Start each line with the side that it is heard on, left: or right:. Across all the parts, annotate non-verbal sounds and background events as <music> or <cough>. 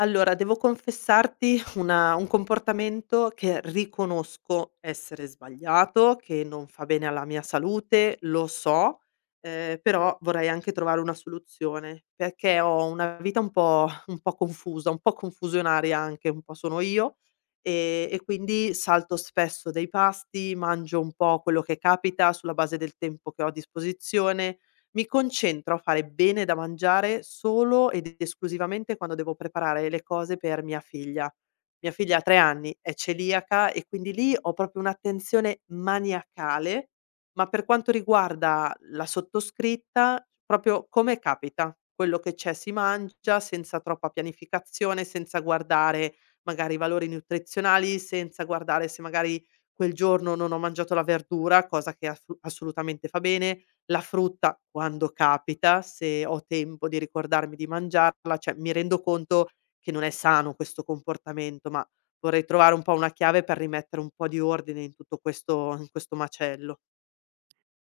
left: Allora, devo confessarti una un comportamento che riconosco essere sbagliato, che non fa bene alla mia salute, lo so. Però vorrei anche trovare una soluzione, perché ho una vita un po' confusa, un po' confusionaria anche, un po' sono io. E quindi salto spesso dei pasti, mangio un po' quello che capita sulla base del tempo che ho a disposizione, mi concentro a fare bene da mangiare solo ed esclusivamente quando devo preparare le cose per mia figlia. Mia figlia ha 3 anni, è celiaca e quindi lì ho proprio un'attenzione maniacale, ma per quanto riguarda la sottoscritta, proprio come capita. Quello che c'è si mangia senza troppa pianificazione, senza guardare magari i valori nutrizionali, senza guardare se magari quel giorno non ho mangiato la verdura, cosa che assu assolutamente fa bene, la frutta quando capita, se ho tempo di ricordarmi di mangiarla, cioè mi rendo conto che non è sano questo comportamento, ma vorrei trovare un po' una chiave per rimettere un po' di ordine in tutto questo in questo macello.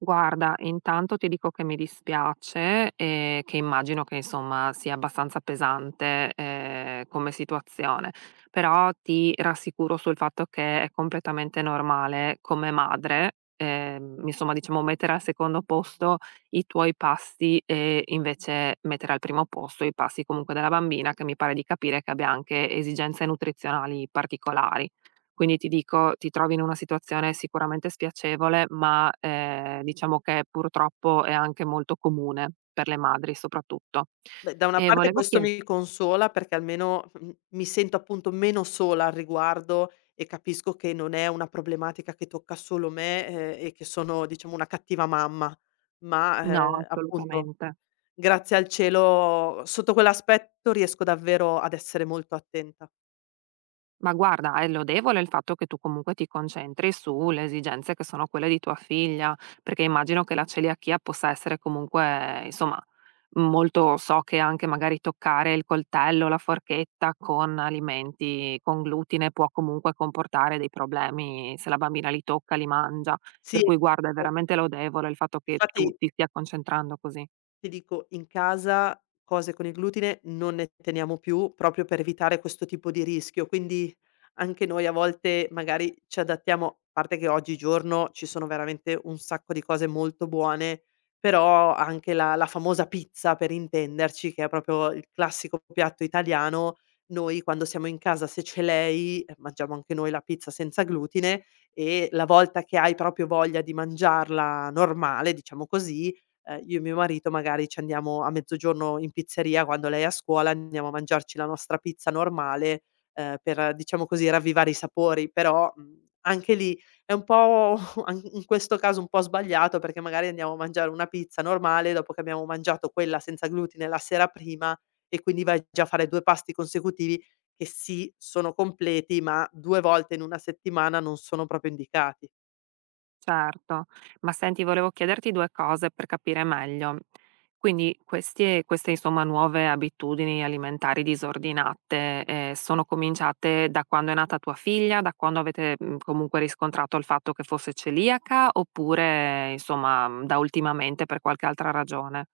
right: Guarda, intanto ti dico che mi dispiace e che immagino che insomma sia abbastanza pesante come situazione, però ti rassicuro sul fatto che è completamente normale come madre, insomma diciamo mettere al secondo posto i tuoi passi e invece mettere al primo posto i passi comunque della bambina che mi pare di capire che abbia anche esigenze nutrizionali particolari. Quindi ti dico, ti trovi in una situazione sicuramente spiacevole, ma, diciamo che purtroppo è anche molto comune per le madri soprattutto.
left: Beh, da una
right: E
left: parte
right: volevo
left: questo
right: chie
left: mi consola perché almeno mi sento appunto meno sola al riguardo e capisco che non è una problematica che tocca solo me, e che sono diciamo una cattiva mamma, ma,
right: No,
left: appunto.
right: assolutamente.
left: Grazie al cielo, sotto quell'aspetto riesco davvero ad essere molto attenta.
right: Ma guarda, è lodevole il fatto che tu comunque ti concentri sulle esigenze che sono quelle di tua figlia, perché immagino che la celiachia possa essere comunque, insomma, molto, so che anche magari toccare il coltello, la forchetta con alimenti con glutine può comunque comportare dei problemi se la bambina li tocca, li mangia.
left: Sì,
right: Per cui guarda, è
left: esatto.
right: veramente lodevole il fatto che tu
left: Infatti,
right: ti stia concentrando così.
left: ti dico, in casa cose con il glutine non ne teniamo più, proprio per evitare questo tipo di rischio, quindi anche noi a volte magari ci adattiamo, a parte che oggigiorno ci sono veramente un sacco di cose molto buone, però anche la famosa pizza per intenderci, che è proprio il classico piatto italiano. Noi quando siamo in casa se c'è lei, mangiamo anche noi la pizza senza glutine, e la volta che hai proprio voglia di mangiarla normale, diciamo così, io e mio marito magari ci andiamo a mezzogiorno in pizzeria quando lei è a scuola, andiamo a mangiarci la nostra pizza normale, per diciamo così ravvivare i sapori. Però anche lì è un po' <laughs> an in questo caso un po' sbagliato, perché magari andiamo a mangiare una pizza normale dopo che abbiamo mangiato quella senza glutine la sera prima e quindi vai già a fare 2 pasti consecutivi che sì, sono completi, ma 2 volte in una settimana non sono proprio indicati.
right: Certo, ma senti, volevo chiederti 2 cose per capire meglio. Quindi questi queste insomma nuove abitudini alimentari disordinate, sono cominciate da quando è nata tua figlia, da quando avete, mhmm, comunque riscontrato il fatto che fosse celiaca, oppure insomma, mhmm, da ultimamente per qualche altra ragione?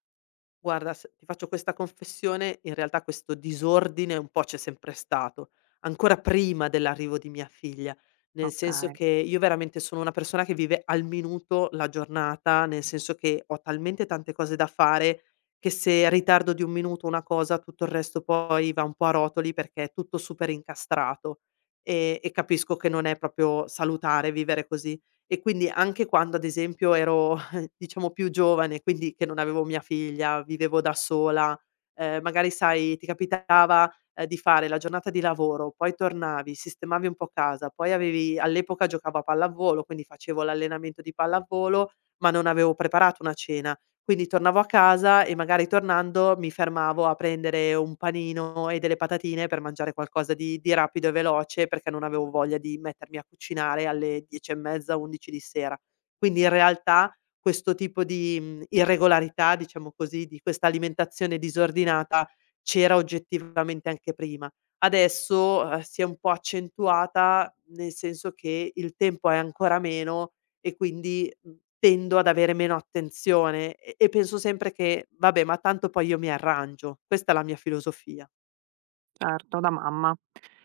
left: Guarda, s ti faccio questa confessione, in realtà questo disordine un po' c'è sempre stato, ancora prima dell'arrivo di mia figlia, nel senso
right: Okay.
left: che io veramente sono una persona che vive al minuto la giornata, nel senso che ho talmente tante cose da fare che se ritardo di 1 minuto una cosa, tutto il resto poi va un po' a rotoli perché è tutto super incastrato. E capisco che non è proprio salutare vivere così. E quindi anche quando ad esempio ero, diciamo, più giovane, quindi che non avevo mia figlia, vivevo da sola. Magari, sai, ti capitava, di fare la giornata di lavoro, poi tornavi, sistemavi un po' casa, poi avevi all'epoca giocavo a pallavolo, quindi facevo l'allenamento di pallavolo, ma non avevo preparato una cena. Quindi tornavo a casa e magari tornando mi fermavo a prendere un panino e delle patatine per mangiare qualcosa di rapido e veloce, perché non avevo voglia di mettermi a cucinare alle 10 e mezza, 11 di sera. Quindi in realtà questo tipo di irregolarità, diciamo così, di questa alimentazione disordinata c'era oggettivamente anche prima. Adesso si è un po' accentuata, nel senso che il tempo è ancora meno e quindi tendo ad avere meno attenzione e penso sempre che: "Vabbè, ma tanto poi io mi arrangio." Questa è la mia filosofia.
right: Certo, da mamma.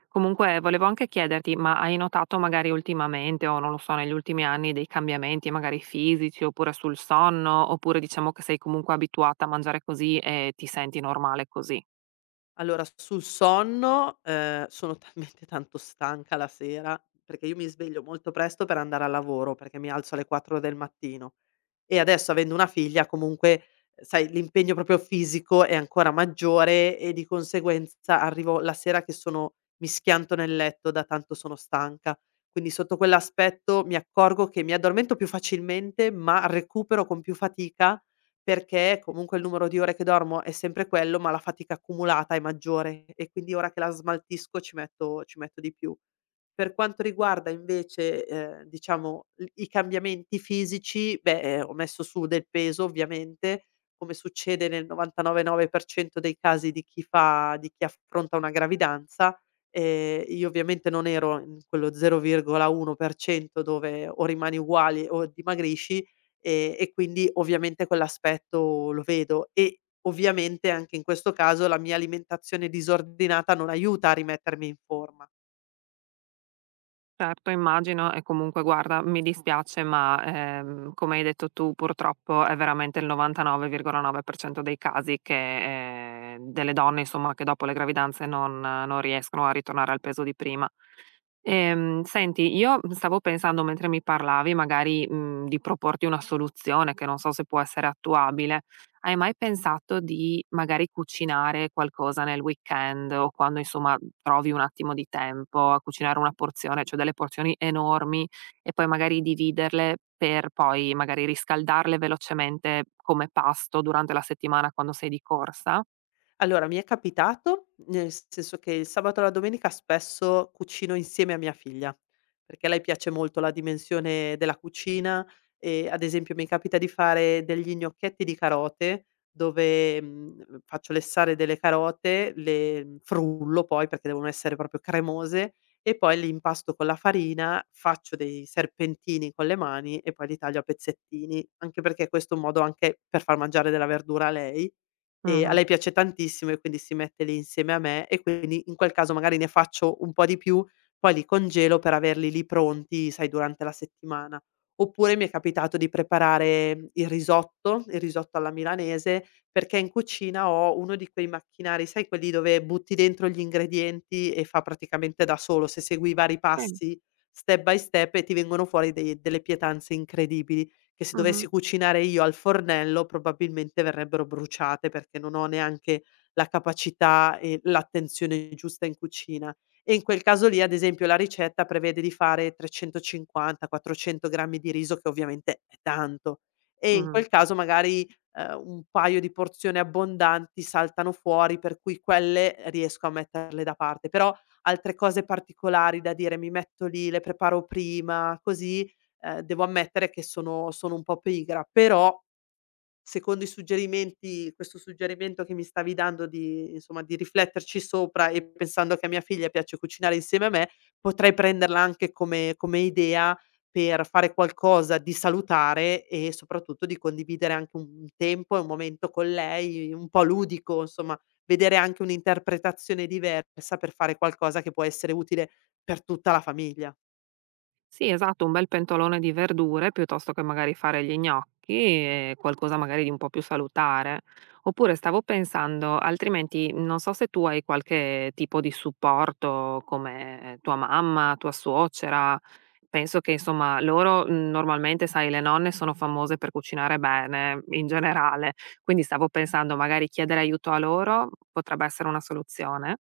right: Comunque volevo anche chiederti, ma hai notato magari ultimamente o non lo so, negli ultimi anni dei cambiamenti magari fisici oppure sul sonno, oppure diciamo che sei comunque abituata a mangiare così e ti senti normale così?
left: Allora, sul sonno sono <laughs> talmente tanto stanca la sera, perché io mi sveglio molto presto per andare al lavoro, perché mi alzo alle 4 del mattino. E adesso avendo una figlia comunque, sai, l'impegno proprio fisico è ancora maggiore e di conseguenza arrivo la sera che sono mi schianto nel letto da tanto sono stanca. Quindi sotto quell'aspetto mi accorgo che mi addormento più facilmente, ma recupero con più fatica perché comunque il numero di ore che dormo è sempre quello, ma la fatica accumulata è maggiore e quindi ora che la smaltisco ci metto di più. Per quanto riguarda invece, diciamo l i cambiamenti fisici, beh, ho messo su del peso ovviamente, come succede nel 99,9% dei casi di chi fa di chi affronta una gravidanza. Io ovviamente non ero in quello 0,1% dove o rimani uguale o dimagrisci. E quindi ovviamente quell'aspetto lo vedo, e ovviamente anche in questo caso la mia alimentazione disordinata non aiuta a rimettermi in forma.
right: Certo, immagino, e comunque guarda, mi dispiace, ma come hai detto tu, purtroppo è veramente il 99,9% dei casi che delle donne, insomma, che dopo le gravidanze non riescono a ritornare al peso di prima. Senti, io stavo pensando mentre mi parlavi magari, mhmm, di proporti una soluzione che non so se può essere attuabile. Hai mai pensato di magari cucinare qualcosa nel weekend o quando insomma trovi un attimo di tempo a cucinare una porzione, cioè delle porzioni enormi e poi magari dividerle per poi magari riscaldarle velocemente come pasto durante la settimana quando sei di corsa?
left: Allora, mi è capitato, nel senso che il sabato e la domenica spesso cucino insieme a mia figlia, perché a lei piace molto la dimensione della cucina e ad esempio mi capita di fare degli gnocchetti di carote dove faccio lessare delle carote, le frullo poi perché devono essere proprio cremose e poi li impasto con la farina, faccio dei serpentini con le mani e poi li taglio a pezzettini, anche perché questo è un modo anche per far mangiare della verdura a lei. A
right: Mh-mh.
left: lei piace tantissimo e quindi si mette lì insieme a me e quindi in quel caso magari ne faccio un po' di più, poi li congelo per averli lì pronti, sai, durante la settimana. Oppure mi è capitato di preparare il risotto alla milanese, perché in cucina ho uno di quei macchinari, sai quelli dove butti dentro gli ingredienti e fa praticamente da solo, se segui i vari
right: Sì.
left: passi step by step e ti vengono fuori dei delle pietanze incredibili che se dovessi
right: Mh-mh.
left: cucinare io al fornello probabilmente verrebbero bruciate perché non ho neanche la capacità e l'attenzione giusta in cucina. E in quel caso lì, ad esempio, la ricetta prevede di fare 350, 400 grammi di riso, che ovviamente è tanto. E in
right: Mh-mh.
left: quel caso magari, un paio di porzioni abbondanti saltano fuori, per cui quelle riesco a metterle da parte. Però altre cose particolari da dire, mi metto lì, le preparo prima, così, devo ammettere che sono un po' pigra, però secondo i suggerimenti questo suggerimento che mi stavi dando di insomma, di rifletterci sopra e pensando che a mia figlia piace cucinare insieme a me, potrei prenderla anche come idea per fare qualcosa di salutare e soprattutto di condividere anche un tempo e un momento con lei, un po' ludico, insomma, vedere anche un'interpretazione diversa per fare qualcosa che può essere utile per tutta la famiglia.
right: Sì, esatto, un bel pentolone di verdure piuttosto che magari fare gli gnocchi e qualcosa magari di un po' più salutare. Oppure stavo pensando, altrimenti non so se tu hai qualche tipo di supporto come tua mamma, tua suocera. Penso che insomma loro mm, normalmente, sai, le nonne sono famose per cucinare bene in generale, quindi stavo pensando, magari chiedere aiuto a loro potrebbe essere una soluzione.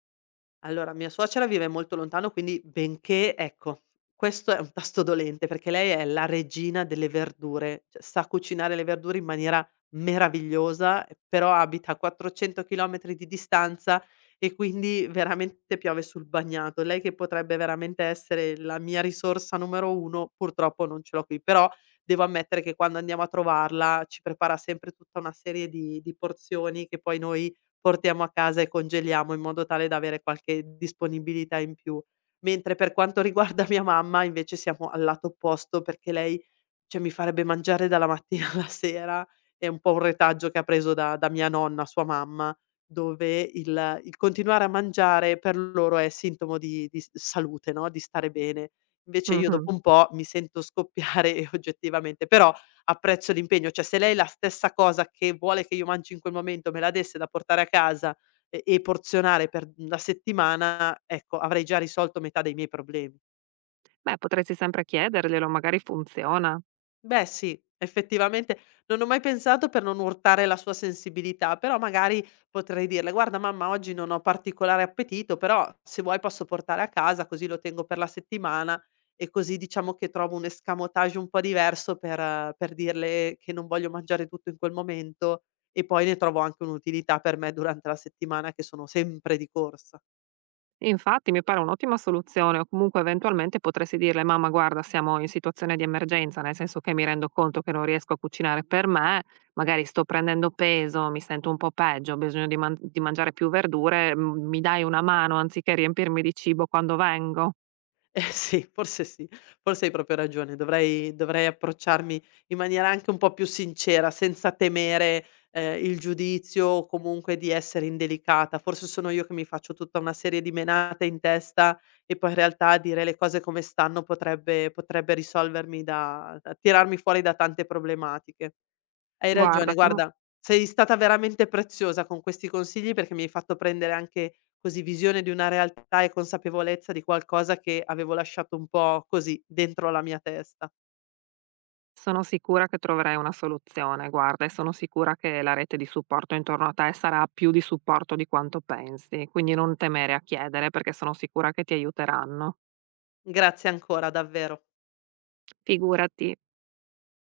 left: Allora, mia suocera vive molto lontano, quindi benché ecco, questo è un tasto dolente perché lei è la regina delle verdure, cioè sa cucinare le verdure in maniera meravigliosa, però abita a 400 chilometri di distanza e quindi veramente piove sul bagnato. Lei che potrebbe veramente essere la mia risorsa numero 1, purtroppo non ce l'ho qui, però devo ammettere che quando andiamo a trovarla ci prepara sempre tutta una serie di porzioni che poi noi portiamo a casa e congeliamo in modo tale da avere qualche disponibilità in più. Mentre per quanto riguarda mia mamma invece siamo al lato opposto perché lei, cioè, mi farebbe mangiare dalla mattina <laughs> alla sera. È un po' un retaggio che ha preso da mia nonna, sua mamma, dove il continuare a mangiare per loro è sintomo di s salute, no, di stare bene. Invece io dopo
right: Mhm.
left: un po' mi sento scoppiare <laughs> e oggettivamente però apprezzo l'impegno, cioè se lei la stessa cosa che vuole che io mangi in quel momento me la desse da portare a casa e porzionare per 1 settimana, ecco, avrei già risolto metà dei miei problemi.
right: Beh, potresti sempre chiederglielo, magari funziona.
left: Beh sì, effettivamente non ho mai pensato per non urtare la sua sensibilità, però magari potrei dirle: "Guarda mamma, oggi non ho particolare appetito, però se vuoi posso portare a casa, così lo tengo per la settimana", e così diciamo che trovo un escamotage un po' diverso per dirle che non voglio mangiare tutto in quel momento e poi ne trovo anche un'utilità per me durante la settimana che sono sempre di corsa.
right: E infatti mi pare un'ottima soluzione, o comunque eventualmente potresti dirle: "Mamma guarda, siamo in situazione di emergenza, nel senso che mi rendo conto che non riesco a cucinare per me, magari sto prendendo peso, mi sento un po' peggio, ho bisogno di mangiare più verdure, m mi dai una mano anziché riempirmi di cibo quando vengo?"
left: Eh sì, forse hai proprio ragione. Dovrei approcciarmi in maniera anche un po' più sincera, senza temere, il giudizio o comunque di essere indelicata. Forse sono io che mi faccio tutta una serie di menate in testa e poi in realtà dire le cose come stanno potrebbe risolvermi da tirarmi fuori da tante problematiche. Hai ragione,
right: Guarda sono
left: guarda, sei stata veramente preziosa con questi consigli perché mi hai fatto prendere anche così visione di una realtà e consapevolezza di qualcosa che avevo lasciato un po' così dentro la mia testa.
right: Sono sicura che troverai una soluzione, guarda, e sono sicura che la rete di supporto intorno a te sarà più di supporto di quanto pensi, quindi non temere a chiedere perché sono sicura che ti aiuteranno.
left: Grazie ancora, davvero.
right: Figurati.